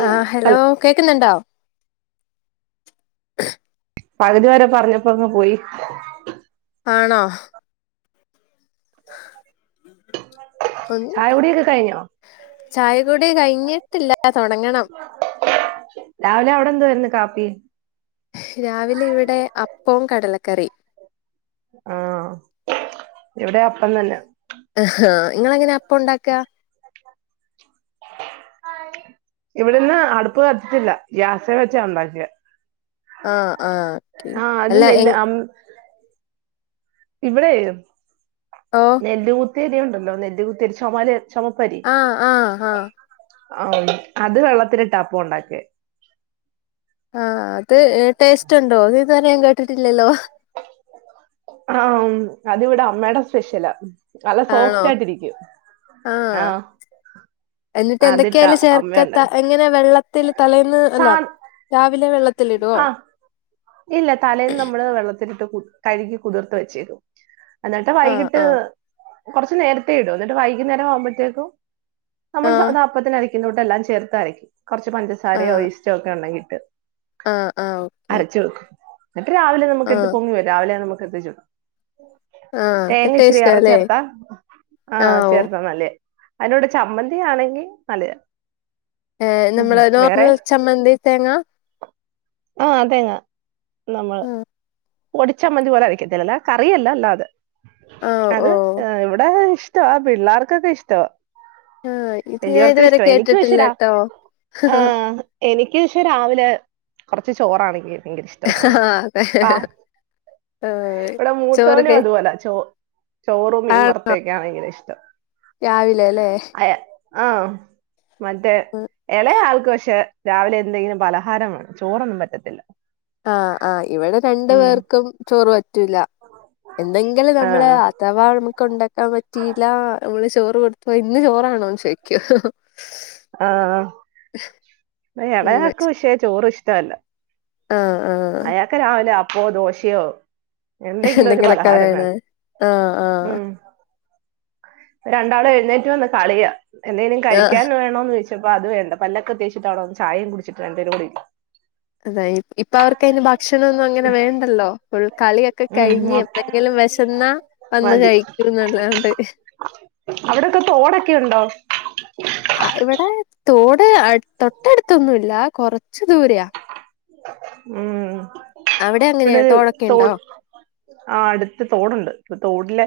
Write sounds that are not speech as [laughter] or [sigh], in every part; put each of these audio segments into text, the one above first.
ആ ഹലോ കേ ക്ക്ന്നുണ്ടോ പകുതി വരെ പറഞ്ഞപ്പറഞ്ഞങ് പോയി ആണോ ഒന്നു ചായ കുടിയൊക്കെ കഴിഞ്ഞോ ചായകൊടി കഴിഞ്ഞിട്ടില്ല തൊടങ്ങണം രാവിലെ അവിടെ എന്തതു വന്ന് കാപ്പി രാവിലെ ഇവിടെ അപ്പം കടലക്കെ ക്കറി ആ ഇവിടെ അപ്പം തന്നെ ആ നിങ്ങ എങ്ങനെ അപ്പ ഉണ്ടാക്ക ഇവിടെന്ന് അടുപ്പ് കത്തിട്ടില്ല ഗ്യാസാ വെച്ചാ ഉണ്ടാക്കിയ ആ ആ ഓക്കെ ആ അത് അല്ല എ നില്ല് അ ഇവിടെ ഓ നെല്ല് കു ത്തിരിയുണ്ടല്ലോ നെല്ല് കുത്തിയരി ചൊമല ആഹ് ആഹ് ആഹ് അത് വെള്ളത്തിലിട്ട അപ്പം ഒണ്ടാക്കിയെ ആ അത് ടേസ്റ്റ് ണ്ടോ അത് ഇത് വരെ ഞാൻ കേട്ടി ട്ടിട്ടില്ലല്ലോ ആ അതിവടെ അമ്മയുടെ സ്പെഷ്യലാ നല്ല ആണോ സോഫ്റ്റ് ആയിട്ടിരിക്കും ആ ആഹ് എന്നിട്ട് അതിട്ടാ എന്തൊക്കെയായാല് ചേർക്ക അമ്മ ഉണ്ടാ തലേ എങ്ങനെ വെള്ളത്തില് തലേന്ന് സാ അല്ലാ രാവിലെ വെള്ളത്തി ത്തിലിടോ ആഹ് ഇല്ല തലേന്ന് നമ്മള് വെള്ള ത്തിലിട്ട് കു കഴുകി കുതിർത്ത് വെച്ചേക്കും എന്നട്ട് ആ വൈകിട്ട് ആ കൊറച്ച് നേരത്തെേ ഇടും ന്നിട്ട് വൈകുന്നേരവാകുമ്പഴത്തേക്കും നമ്മൾ ആ സാധാ അപ്പത്തിനര ക്കുന്ന കൂട്ടെല്ലാം ചേർത്തരക്കും കൊറച്ച് ആ പഞ്ചസാരയോ യീസ്റ്റോ ഒക്കെ ഒണ്ടെങ്കിൽ [unintelligible] ആ ആ ഓക്കെ എന്നിട്ട് രാവിലെ നമ്മക്ക് ആ എടുത്ത് പൊങ്ങി വരുവാ രാവിലെ നമക്ക് അപ്പത്തെ ചുടാം ആ അത് തേങ്ങ ഇച്ചിരി ഏറെ ടേസ്റ്റാല്ലേ ചേർത്താ ആ ഓ അതിൻ്റെ കൂടെ ചമ്മന്തിയാണെങ്കിൽ നല്ലയാ ഏ ഉം നമ്മളെ നോർമൽ ചമ്മന്തി തേങ്ങ ആ തേങ്ങ നമ്മള് പൊടിച്ചമ്മന്തി പോലൊയരക്കത്തില്ല കറിയല്ല അല്ലാതെ ആഹ് അത് ഓഹ് ഇവിടെ ഇഷ് ഇഷ്ടവാ പിള്ളാർക്കൊക്കെ ഇഷ്ടവാ ആഹ് ഇത് ഞാൻ വലിയോർക്കും ഇതുവരെ ഇഷ്ടവാ കേട്ടിട്ടില്ലട്ടോ എനിക്ക് പക്ഷേ രാവിലെ കൊറച്ച് ചോറാണെങ്കി ആ അതെ ആ ആഹ് ഇവടെ ചോറ് മൂത്തോനും കഴ് അതുപോല ചോ ചോറും മീൻ ആണോ വറുത്തയൊക്കെയ ഭയങ്കര ഇഷ്ടം രാവിലെല്ലേ അയാ ആ മറ്റേ എളേ ആൾക്ക്‌ പഷേ രാവിലെ എന്തെങ്കിലും പലഹാരം ചോറൊന്നും പറ്റത്തില്ല ആ ആ ഇവിടെ രണ്ടു ഉം പേർക്കും ചോറ് പറ്റൂല്ല എന്നെങ്കില് ആ നമ്മള് അഥവാ നമക്ക് ഉണ്ടാക്കാൻ പറ്റിയില്ല നമ്മള് ചോറ് കൊടുത്തൊയി ഇന്ന് ചോറാണോന്ന് ചോയ്ക്കും ആ അങ്ങനെ എളയാക്കും ഇഷേ ചോറ് ഇഷ് ഷ്ട അല്ല ആഹ് ആഹ് അയാക്കെ രാവിലെ അ പ്പോ ദോശയോ എന്തെങ്കിലും ഒരു എന്തെങ്കിലൊക്കെ പലഹാരം വേണ് വേണം ആ ആ രണ്ടാള് എഴുന്നേറ്റ് വന്ന് കളിയ എന്തേലും ആഹ് കഴിക്കാൻ വേണോന്ന് പ്പോ അത് വേണ്ട പല്ലൊക്കെ തേച്ചിട്ടാ അവ്ടെ വന്ന് ചായയും കുടിച്ചിട്ട് രണ്ടുപേരു കൂടെ [unintelligible] ഇപ്പൊ അവർക്കയ്ന് ഭക്ഷണൊന്നും അങ്ങനെ വേണ്ടല്ലോ ഫുൾ കളിയൊക്കെ ഉം കഴിഞ്ഞ് മൊ- എന്തെങ്കിലും വിശന്നാ വന്ന് മതി കഴിക്കൂന്നല്ലാണ്ട് അവിടൊക്കെ തോടൊക്കെ ഉണ്ടോ ആ ഇവിടെ തോട് അട് തൊട്ടടുത്തൊന്നുല്ല കൊറച്ച് ദൂരയാ ഉം അവിടെ ങ്ങനെയ ഇവിടെ ഒരു തോടൊക്കെ ണ്ടോ തോട് ആ ടുത്ത് തോടുണ്ട് തോട് ല്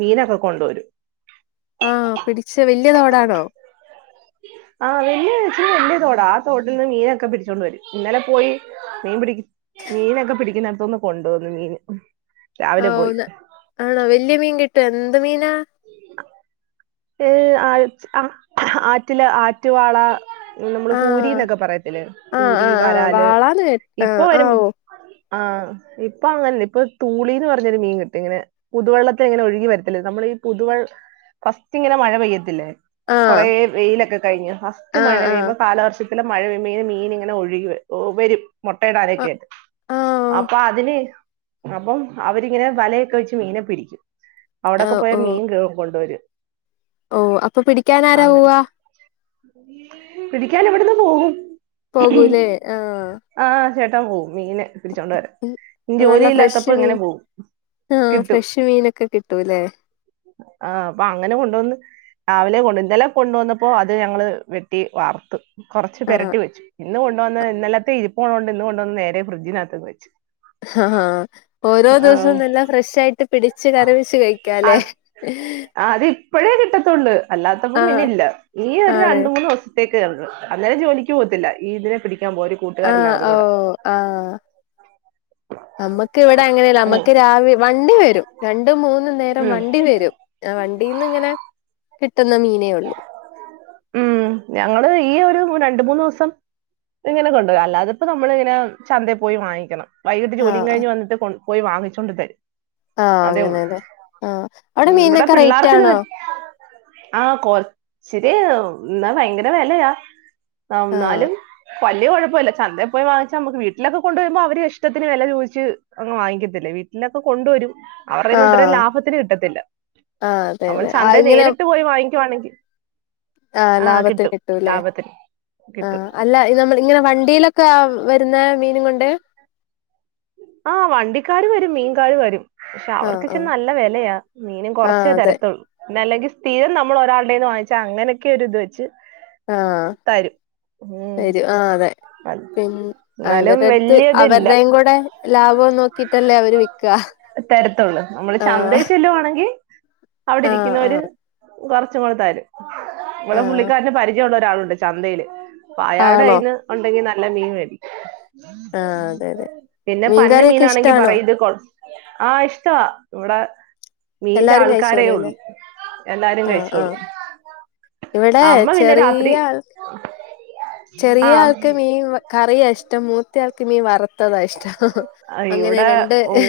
മീനൊക്കെ കൊണ്ടുവരും. ആ പിടിച്ച വല്യ തോടാണോ ആഹ് [unintelligible] വലിയ തൊടാ ആ തോട്ടിൽ നിന്ന് മീനൊക്കെ പിടിച്ചോണ്ട് വരും ഇന്നലെ പോയി മീൻ പിടി മീനൊക്കെ പിടിക്കുന്നോടത്ത്‌ന്ന് കൊണ്ട വന്നു മീന് രാവിലെ ആഹ് പോയി [unintelligible] ആണൊ വല്യ മീൻ കി എന്ത് മീനാ [unintelligible] ആറ്റിലെ ആറ്റുവാള നമ്മള് കൂരി ആഹ് ന്നൊക്കെ പറയത്തില്ലേ ആഹ് കൂരി ആഹ് ആഹ് വരാല് വാളാന്ന് കേ ഇപ്പൊ ആഹ് വരും ആഹ് ഓ ആ ഇപ്പൊ ങ്ങനെ ഇപ്പൊ തൂളിന്ന് പറഞ്ഞരു മീൻ കിട്ടും ഇങ്ങനെ പുതുവെള്ളത്തെ ഇങ്ങനെ ഒഴുകി വരത്തില്ല നമ്മൾ ഈ പുതുവെള്ള് ഫസ്റ്റ് ഇങ്ങനെ മഴ പെയ്യത്തില്ലേ? ആഹ് കൊറെേ വെയിലൊക്കെ കഴിഞ്ഞ് ഫസ്റ്റ് മഴ ആഹ് ആഹ് പെയ്യുമ്പോ കാലവർഷ മഴപെയ്യുമ്പോ മീന് ഇങ്ങനെ ഒഴുകി വര ഒ വരും മൊട്ടയിടാനൊക്കെ ആഹ് ആഹ് അപ്പാ അതിന് അപ്പം അവരിങ്ങനെ വലയൊക്കെ വെച്ച് മീനെ പിടിക്കും അവിടൊക്കെ പോയാ ഓ ആ, ഓ മീൻ ക് കൊണ്ടുവരും. ഓ അപ്പൊ പിടിക്കാനാരാ അങ്ങ പോവാ പിടിക്കാൻ ഇവിടുന്ന് [unintelligible] പോകൂലേ ആ ക്കാ പോവും. മീനെ പിടിച്ചോണ്ട് വരും. നല്ല ജോലിയില്ലാത്തപ്പോ ഫ്രഷ് ഇങ്ങനെ മീൻ പോകും ആഹ് കിട്ടും ഫ്രഷ് മീനൊക്കെ കിട്ടൂല്ലേ ആ അപ്പ കൊണ്ടുവന്ന് രാവിലെ കൊണ്ട ഇന്നലെ കൊണ്ടുവന്നപ്പോ അത് ഞങ്ങള് വെട്ടി വറത്ത് കൊറച്ച് ആഹ് പെരട്ടി വെച്ചു ഇന്ന് കൊണ്ടോന്ന് ഇന്നലത്തെ ഇരി പോണോണ്ട് ഇന്ന് കൊണ്ടോന്ന് നേരെ ഫ്രഡ്ജിനകത്ത് വച്ച് ഓരോ ദിവസവും ആഹ് നെല്ലാം ഫ്രഷ് ആയിട്ട് പിടിച്ച് കറിവച്ച് കഴിക്കാലേ അത് ഇപ്പഴേ കിട്ടത്തൊള്ള് അല്ലാത്തപ്പോ പിന്നെ ആഹ് ഇല്ല ഈ ഒരു ആണ് രണ്ട് മൂന്ന് ദിവസൊ [unintelligible] അന്നേരം ജോലിക്ക് പോകത്തില്ല ഈ ഇതിനെ പിടിക്ക് ആഹ് ഓ ആഹ് നമ്മക്ക് ഇവിടെ അങ്ങനെയല്ല ഉം നമ്മക്ക് രാവി വണ്ടി വെരും രണ്ടും മൂന്നും നേരം വണ്ടി വെരും ആഹ് വണ്ടി ഇന്ന്ങ്ങനെ കിട്ടുന്ന മീനേ ഉള്ളൂ ഉം ഞങ്ങള് ഈ ഒരു രണ്ട് മൂന്ന് ദിവസം ഇങ്ങനെ കൊണ്ടരും അല്ലാതെ ഇപ്പോ നമ്മളിങ്ങനെ ചന്തേ പോയി വാങ്ങിക്കണം വൈകിട്ട് ജോലിം ആഹ് കഴിഞ്ഞ് വന്നിട്ട് കൊണ്ട് പോയി വാങ്ങിച്ചോണ്ട് തരും. ആഹ് അതേ അങ്ങനെ ഉള്ളൂ അതെ ആഹ് അവിടെ ഉം മീനിനൊക്കെ റേറ്റ് ആണോ? ആഹ് കൊ ഇച്ചിരി ഇന്നാ ഭയങ്കര വെലയാ ആ ആഹ് ഇന്നാലും വല്ല്യ കൊഴപ്പല്ല ചന്തേ പോയി വാങ്ങിച്ചാ നമുക്ക് വീട്ടിലൊക്കെ കൊണ്ട് വരുമ്പോ അവര് ഇഷ്ടത്തിന് വെല ചോദിച്ച് അങ്ങ് വാങ്ങിക്കത്തില്ലെ വീട്ടിലൊക്കെ കൊണ്ട് വരും. അവർടെന്ന് ഇത്രയും ആഹ് ലാഭത്തിന് കിട്ടത്തില്ല ആഹ് അതെ നമ്മൾ അതെ ചന്ത ആഹ് ഇങ്ങനെ നേരിട്ട് പോയി വാങ്ങി ക്കുവണെങ്കി ആഹ് ലാഭത്തിന് കിട്ടൂല്ലേ കിട്ടും ആഹ് അല്ല നമ്മൾ ഇങ്ങനെ വണ്ടിയിലൊക്കെ വരുന്ന മീനും കൊണ്ട് ആ വണ്ടിക്കാര് വരും മീൻകാര് വരും പക്ഷെ ആഹ് അവർക്ക്ച്ചെ ആഹ് നല്ല വിലയാ മീനും കുറച്ചേ ആഹ് അതെ തരത്തുള്ളൂ ല്ലെങ്കിൽ സ്ഥിരം നമ്മൾ ഒരാളടേന്ന് വാങ്ങാൽ അങ്ങനൊക്കെ ഒരു ഇത് വെച്ച് ആഹ തരും ഉം തരും ആ അതെ അത് പിന്ന എന്നാലും അവരുടുത്ത് അടുത്ത് വല്യതില്ല അവരുടെയും കൂടെ ടെ ലാഭം നോക്കിട്ടല്ലേ അവര് വിക്കുക തരത്തുള്ളൂ നമ്മള് ആ ചന്തയിൽ ചെല്ലുവാണെങ്കി അവിടെ ഇരിക്കുന്നവര് കുറച്ചും കൊടുത്താലും ഇവിടെ ആഹ് പുള്ളിക്കാരന് പരിചയമുള്ള ഒരാളു ന്റെ ചന്തയില് പായാട ആണോ ഇന്ന് ഒണ്ടെങ്കി ന ല്ലേ നീ വേടി ആഹ് അതെ അതെ പന്ന മീൻകറിയൊക്കെ മീനാണെങ്കി ഇഷ്ടാണോ പറയിത് കോൾ ആഹ് ഇഷ്ടവാ ഇവിടെ മീന്റെ എല്ലാരും ആൾക്കാരേ ഒൾ കഴിച്ചോളൂല്ലേ എല്ലാരും ആഹ് കഴിച്ചോളും ആഹ് ഇവിടെ അമ്മ പിന്നെ ചെറിയ രാത്രി ആൾ ചെറിയ ആഹ് ആൾക്ക് മീൻ വ കറിയാ ഇഷ്ടം മൂത്തയാൾക്ക് മീ വറുത്തതാ ഇഷ്ടം അ അങ്ങനെ ഇവിടെ രണ്ട് ഉം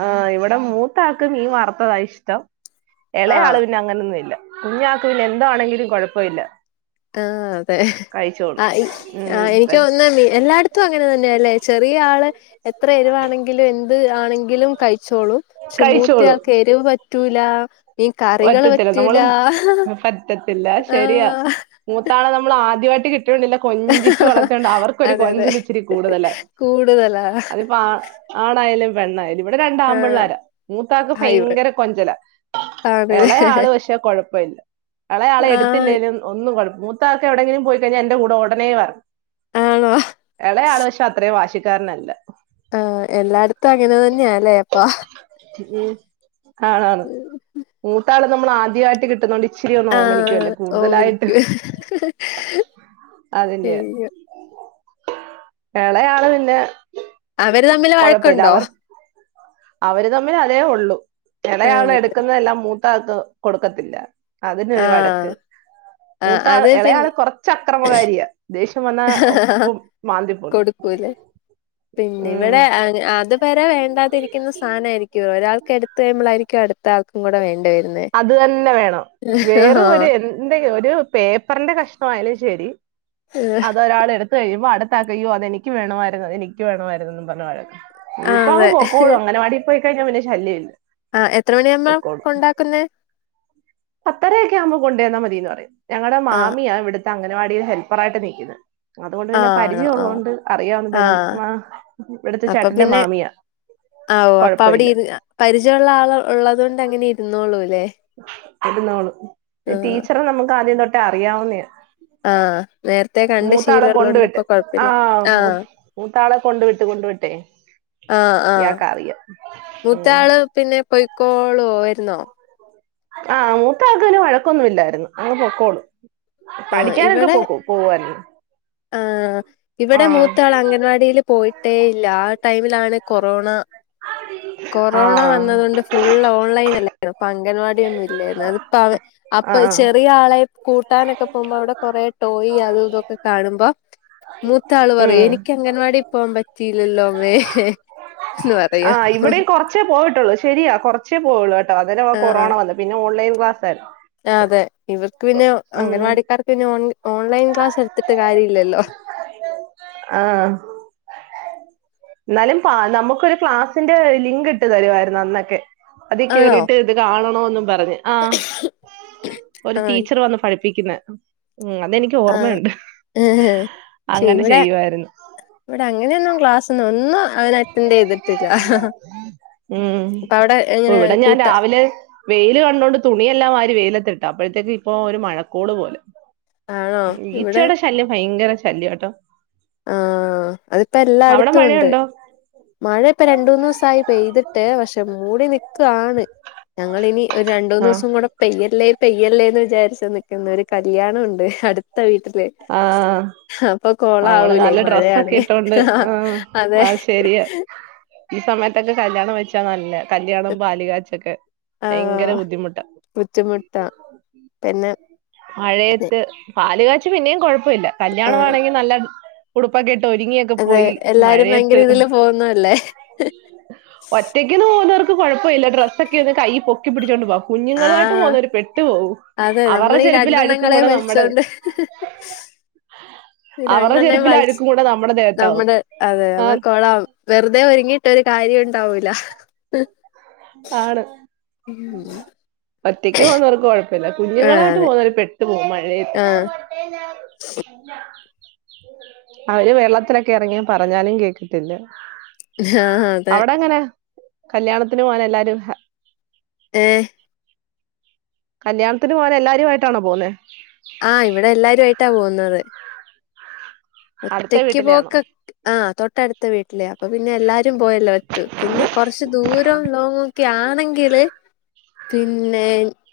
ആ ഇവിടെ മൂത്താക്ക് മീ വറ ത്തതാ ഇഷ്ടം എളേയാള് ആഹ് പിന്നങ്ങനൊന്നും ഇല്ല കുഞ്ഞാക്ക് പിന്നെ എന്താണെങ്കിലും കൊഴപ്പയില്ല ആഹ് തെ അ ഇ ആ എനിക്ക് ഉം ഓന്നെ മി എല്ലായിടത്തും അങ്ങനെ തന്നെയല്ലേ ചെറിയ ആള് എത്ര എരിവാണെങ്കിലും എ ത് ആണെങ്കിലും കൈ ചോളും പക്ഷെ കഴിച്ചോളും മൂത്തയാക്ക് എരിവ് പ റ്റൂലാ ഈ കറികള് പറ്റൂലാ തില്ലാ ശരിയാ മൂത്താളെ നമ്മളാ ദ്യാട്ട് കി ടുണ്ടില്ല കൊഞ്ചിച്ചു വളത്തിയോണ്ട് അവർക്കൊരു അതെ അതെ കൊഞ്ചിലിച്ചിരി കൂടുതലാ കൂടുതലാ അതിപ്പ ആ ആണായാലും പെണ്ണായാലും ഇവിടെ ആഹ് രണ്ടാമ്പിള്ളാര മൂത്താക്ക് ഹൈവ് ഭയിങ്കര കൊഞ്ചലാ ആണ് എളേയാള് പക്ഷേ കൊഴപ്പല്ല എളേയാളെ ആഹ് എടുത്തില്ലേലും ഒന്നും കൊഴ മൂത്താക്ക് എവിടെങ്കിലും പോയി കഴിഞ്ഞാ എന്റെ കൂടെ ഒടനേ വരണം ആണോ എളേയാള് പഷേ അത്രേം വാശി കാർനല്ല ആഹ് എല്ലായിടത്തും അങ്ങനെ തന്നെയാല്ലേ അപ്പൊ മ് ഉം കാണാന്ന്‌ ക്കാളും നമ്മളാദ്യാട്ട് കിട്ടുന്നോണ്ടി ആ ഓമനിക്കും അതിന്റെ ഇളയാള് പിന്നെ അവര് തമ്മില് കുഴപ്പമില്ല വഴക്കുണ്ടോ? അവർ അവര് തമ്മില് അതേ ഉള്ളൂ. ഇളേയാള് എടുക്കുന്നതെല്ലാം മൂ ത്തയാക്കു കൊടുക്കത്തില്ല. അതിനൊരു വഴക്ക് ആഹ് ആഹ് മൂത്താ അത് ഇളയാള് കൊറച്ച് അക്രമകാരിയാ ദേ കൊടുക്കൂല്ലേ പിന്നെ ഇവിടെ ഉം അ അത് വരെ വേണ്ടാതിരിക്കുന്ന സാധനായിരിക്കും ഒരാൾക്ക്‌ എടുത്ത് കഴിയുമ്പോളായിരി ക്കും അടുത്ത ആൾക്കും കൂടെ വേണ്ട വരു അത് തന്നെ വേണം വെറും ഒരു ആഹ് എന്ത്‌ ഒരു പേപ്പറിന്റെ കഷ്ണമായാലും ശെ ശരി അതൊരാൾ എടുത്ത് കഴിയുമ്പോ അടു ത്തയാക്ക്‌ യ്യോ അതെനിക്ക് വേണമായിരുന്നു എനിക്ക് വേണമായിരുന്നന്ന് പറഞ്ഞു വഴക്ക്. ആഹ് ഇനീപ്പോ അങ്ങ് അതെ പൊക്കോളും അംഗണവാടി പോയി കഴിഞ്ഞാ പിന്നെ ശല്യവില്ല. ആ എത്ര മണിയാവുമ്പാ കൊണ്ടാക്കുന്നേ? പത്തരയൊക്കെ ആവുമ്പോ കൊണ്ടു ചെന്നാ മതീന്ന് പറയും. ഞങ്ങടെ ആഹ് മാമിയാ ഇവിടു ത്തെ അംഗണവാടിയിൽ ഹെൽപ്പർ ആയിട്ട് നിക്കുന്നെ. അതുകൊണ്ട് പിന്നെ ആണോ പരിചയം ആഹ് ഒള്ളോണ്ട് അറിയാവുന്നെ ബന്ധ് ആഹ് ഇവിടുത്തെ അപ്പൊ ചേട്ടന്റെ പിന്നെ മാമിയാ ആഹ് ഓഹ് അപ്പൊ അവിടെ കൊഴപ്പയില്ല. ഇരു പരിചയമുള്ള ആള് ഉള്ളത് കൊണ്ട് അങ്ങനെ ഇരുന്നോള്ളൂ ഇരുന്നോളും ആഹ് ടീച്ചറ് നമുക്ക് ആദ്യം തൊട്ട ട്ട് അറിയാവുന്നേയാ. ആഹ് നേരത്തെ കണ്ട് കൊണ്ട് ശീലമള്ളോണ്ട് വിട്ട് ഇപ്പൊ കുഴപ്പില്ല മൂ ആഹ് മൂത്താളെ കൊണ്ട് വിട്ട് കൊണ്ട് വിട്ടേ ആഹ് ആഹ് ഇയാക്ക് അറിയാം ഉം മൂത്താള് പിന്നെ പൊയ്ക്കോളുവോ വരു ന്നോ? ആഹ് മൂത്ത ആക്ക് പിന്നെ വഴക്കൊന്നും ഇല്ലാരുന്നു അങ്ങ് പൊക്കോളും. ആഹ് പഠിക്കാനൊക്കെ ഇവിടെ പോക്ക പോവാരുന്നു. ആഹ്. ഇവിടെ മൂത്തയാൾ അംഗൻവാടിയിൽ പോയി ട്ടേ ഇല്ല ആ ടൈമിലാണ് കൊറോണ കൊറോണ ആഹ് വന്നത് കൊണ്ട് ഫുള്ള് ഓൺലൈൻ അല്ലാരുന്നോ അംഗൻവാടിയൊന്നും ഇൽ [unintelligible] അപ്പൊ ആഹ് ചെറിയ ആളെ കൂട്ടാനൊ ഇവിടെ കുറേ ടോയ് അത് ഇതൊക്കെ കാണുമ്പോ മൂത്താൾ ഉം പറയും എനിക്ക് അംഗൻവാടി പോവാൻ പറ്റില്ലല്ലോമ്മേ ആഹ് ഇവിടേം കൊറച്ചേ പോയിട്ടോള്ളൂ ശെരിയാ കൊറച്ചേ പോയോള്ളു കേട്ടോ അന്നേരവാ കൊറോണ ആഹ് വന്നെ പിന്നെ ഓൺലൈൻ ക്ലാസ്സാരുന്നു അതെ ഇവർ പിന്നെ അംഗനാവാടിക്കാർക്ക് പിന്നെ ഓൺ ഓൺലൈൻ ക്ലാസ് എടുത്തിട്ട് കാര്യവില്ലല്ലോ ആഹ് എന്നാലും പാ നമുക്കൊരു ക്ലാസ്സിന്റെ ലിങ്ക് ഇട്ട് തരുവാരുന്നു അന്നൊക്കെ അതി ആണോ കേറിട്ട് ഇത് കാണണോ പറഞ്ഞ് ആഹ് ഒരു ആഹ് ടീച്ചർ വന്ന് പഠിപ്പിക്കുന്നെ ആമ്മ് ഉം അതെനിക്ക് ആഹ് ഓർമ്മയുണ്ട് പക്ഷെ അങ്ങനെ ചെയ്യുവായിരുന്നു ക്ലാസ്സു ഉം അപ്പ അവിടെ എങ്ങനെ ഇവിടെ ഞാൻ കൂട്ട രാവിലെ വെയിൽ കണ്ടോണ്ട് തുണിയെല്ലാം വാരി വെയില ട്ടപ്പോഴത്തേക്ക് ഇപ്പോ ഒരു മഴക്കോള് പോലെ ആണോ ഈചെട ശല്യം ഭയങ്കര ശല്യാട്ടോ ആ അതിപ്പോ എല്ലായിടത്തും ഉണ്ട് മഴയുണ്ടോ മഴ ഇപ്പ രണ്ട് മൂന്ന് ദിവസമായി പെയ്തിട്ട് പക്ഷെ മൂടി നിക്കുവാണ് ഞങ്ങളിനി ഒരു ആഹ് രണ്ടുന്നൂസും കൂടെ പെയ്യല്ലേ പെയ്യല്ലേന്ന് വിചാരിച്ചു നിൽക്കുന്ന കല്യാണം ഉണ്ട് അടുത്ത വീട്ടില് ആഹ് അപ്പൊ നമ്മള് കൊളാവുലെ നല്ല ഡ്രസ്സൊക്കെ മഴയാണേ ഇട്ടോണ്ട് ആ ആഹ് അതെ [unintelligible] ഈ സമയത്തൊക്കെ കല്യാണം വെച്ചാ നല്ല കല്യാണം പാല് കാച്ചൊക്കെ ഭയങ്കര ആഹ് ബുദ്ധിമുട്ട ബുദ്ധിമുട്ടാ പിന്നെ മഴയത്ത് പാലുക ച്ച് പിന്നേം കുഴപ് പ്പഇ ല്ല ആഹ് കല്യാണവാണെങ്കി നല്ല ഉടുപ്പൊക്കെട് ഒരുങ്ങിയൊക്കെ അതെ പോയി എല്ലാരും മഴയത്ത് ഭയങ്കര ഇതില് പോകുന്നല്ലേ ഒറ്റക്കൊന്ന് പോവുന്നവർ ക് കൊഴപ്പയില്ല ഡ്രസ് ഒക്കെ ഒന്ന് കൈ പൊക്കി പിടിച്ചോണ്ട് പോകാം കുഞ്ഞുങ്ങളുയായിട്ട് ആഹ് പോകുന്നോര് പെട്ടുപോവും അവരടെ ചെരു ഇത്ങ്ങളെ വലിച്ചോണ്ട് അവരുടെ രണ്ടെണ്ണയും ചെരുപ്പിലെ വലിച്ച്‌ അഴുക്കും കൂടെ നമ്മുടെ ദേഹത്താവും നമ്മടെ അതെ ആ അവർ കൊള ആവും വെറുതെ ഒരുങ്ങിയിട്ടൊരുകാര്യവും താവൂലാ ആണ് ഒറ്റയ്ക്ക് പൊന്നവർക്ക് കൊഴ പിന്നെ ആഹ് കുഞ്ഞുങ്ങളായിട്ട് അതെ പോകുന്നത് പെട്ട് ത്ത് മഴയത്ത് ആഹ് അവര് വെള്ളത്തിലൊക്കെ ഇറങ്ങി പറഞ്ഞാലും കേക്കത്തില്ല അതെ അവിടെ എങ്ങനെ കല്യാണത്തിന് പോവനെല്ല ല്ലാരും ഹാ ഏഹ് കല്യാണത്തിന് പോവാൻ എല്ലാരു ആയിട്ടാണോ പോവുന്നേ ആ ഇവിടെ എല്ലാരും ആയിട്ടാ പോ ന്നതെ അടുത്ത ഒറ്റക്ക് വീട്ടിലെയാണോ പോക്കെക് ആ തൊ ട്ട്ടുത്ത വീട് ലെ അപ്പം പിന്നെ എല്ലാരും പോയല്ലോ പറ്റു പിന്നെ കൊറച്ച് ദൂരം ലോങ്ങോക്കെ ആണ് ന്ന്ങ്കില് പിന്നെ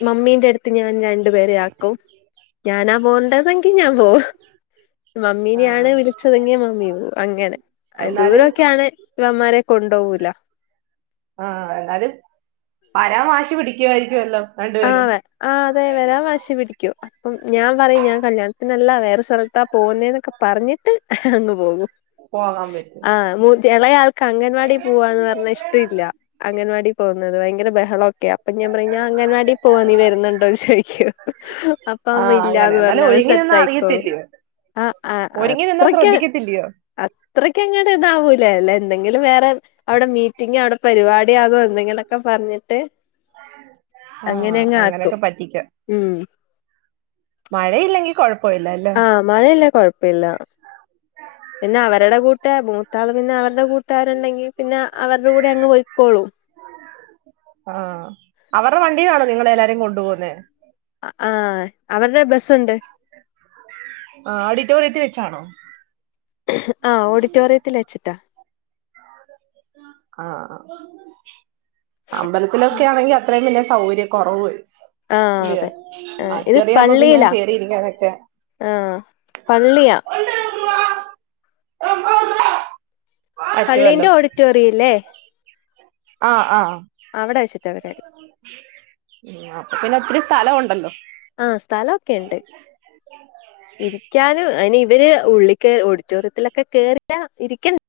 മമ്മീന്റെ എടുത്ത് ഞാൻ ര രണ്ടുപേരെ ആക്കും ഞാനാ പോണ്ടെതെങ്കിൽ ഞാൻ പോവും. ആഹ് ഇങ്ങിനിയാണ് വിളിച്ചതെങ്ങി മമ്മി പോകും അങ്ങനെ എന്നാലും ദൂരൊക്കെയാണ് ഇവന്മാരെ കൊണ്ടുപോവൂല ആ എന്നാലും പരാവാശി ക്ക് പിടിക്കുവായിരിക്കുവെല്ലോ ആ ആ അതെ വെരാൻ വാശി പിടിക്കും അപ്പം ഞാൻ പറയും ഞാൻ കല്യാണത്തിനല്ല വേറെ സ്ഥലം ത്താ പോകുന്നേ എന്നൊക്കെ പറഞ്ഞിട്ട് അങ്ങ് പോകും പോകാൻ പറ്റോ എളയാള് അംഗൻവാടി പോവാന്നു പറഞ്ഞാ ഇഷ്ടയില്ല അംഗൻവാടി പോകുന്നത് ഭയങ്കര ബഹളമൊക്കെയാ അപ്പൊ ഞാൻ പറയും ഞാൻ അംഗൻവാടി പോവാ നീ വരുന്നുണ്ടോ ചോയിക്കും അപ്പ ആഹ് അങ്ങനെ ഇല്ലാന്ന് പറഞ്ഞ എന്നാലും അത് ഒഴുങ്ങി സെറ്റ് നിന്നാ ആയിക്കോളു അറിയത്തില്ലയോ ആ ഒരുങ്ങി നിന്നാ അത്രക്ക് ശ്രദ്ധിക്കത്തില്ലയോ അത്രക്ക് അങ്ങട് ഇതാവൂലല്ല ഞാന് എന്തെങ്കിലും വേറെ അവിടെ മീറ്റിംഗ് അവിടെ പരിപാടി- [unintelligible] യാകും എന്നി ഇങ്ങനെയൊക്കെ പറഞ്ഞിട്ട് ആഹ് അങ്ങനെയങ്ങ് ആക്കും ഉം മഴയില്ലെങ്കിൽ കൊഴപ്പ- ആഹ് മഴയിലേൽ കുഴപ്പമില്ല പിന്നെ അവരുടെ കൂട്ടേ മൂത്താള് പിന്നെ അവരുടെ കൂട്ടേ- കൂട്ടാരുണ്ടെങ്കിൽ- പിന്നെ അവരുടെ കൂടെ അങ്ങ് പോയിക്കോളും ആഹ് അവരുടെ വണ്ടിയിലാണോ നിങ്ങളെ കൊണ്ടു പോകുന്നേ ആഹ് അവരുടെ ബസ്സുണ്ട് ആഹ് ഓഡിറ്റോറിയത്തിൽ വെച്ചാണോ ആഹ് ഓഡിറ്റോറിയത്തിൽ വച്ചിട്ടാ ആഹ് ആ അമ്പലത്തിലൊക്കെ ആണെങ്കിൽ അത്രയും വല്യാ- സൗകര്യ കുറവ് വരും ആഹ്അതെ ആ ഇത് പിന്നെ പള്ളിയിലാ കേറിയിരിക്കാനൊക്കെ ആഹ് പള്ളിയാ പള്ളിന്റെ പറ്റുവല്ലോ ഓഡിറ്റോറിയില്ലേ ആ ആ അവിടെ വെച്ചിട്ട പരിപാടി ഉം അപ്പൊ പിന്നെ ഒത്തിരി സ്ഥലം മുണ്ടല്ലോ ആ സ്ഥലമൊക്കെ ഉണ്ട് ഇരിക്കാനും അതിന് ഇവര് ഉള്ളി- ഓഡിറ്റോറിയത്തിലൊക്കെ- കേറിയ ഇരിക്കാൻ-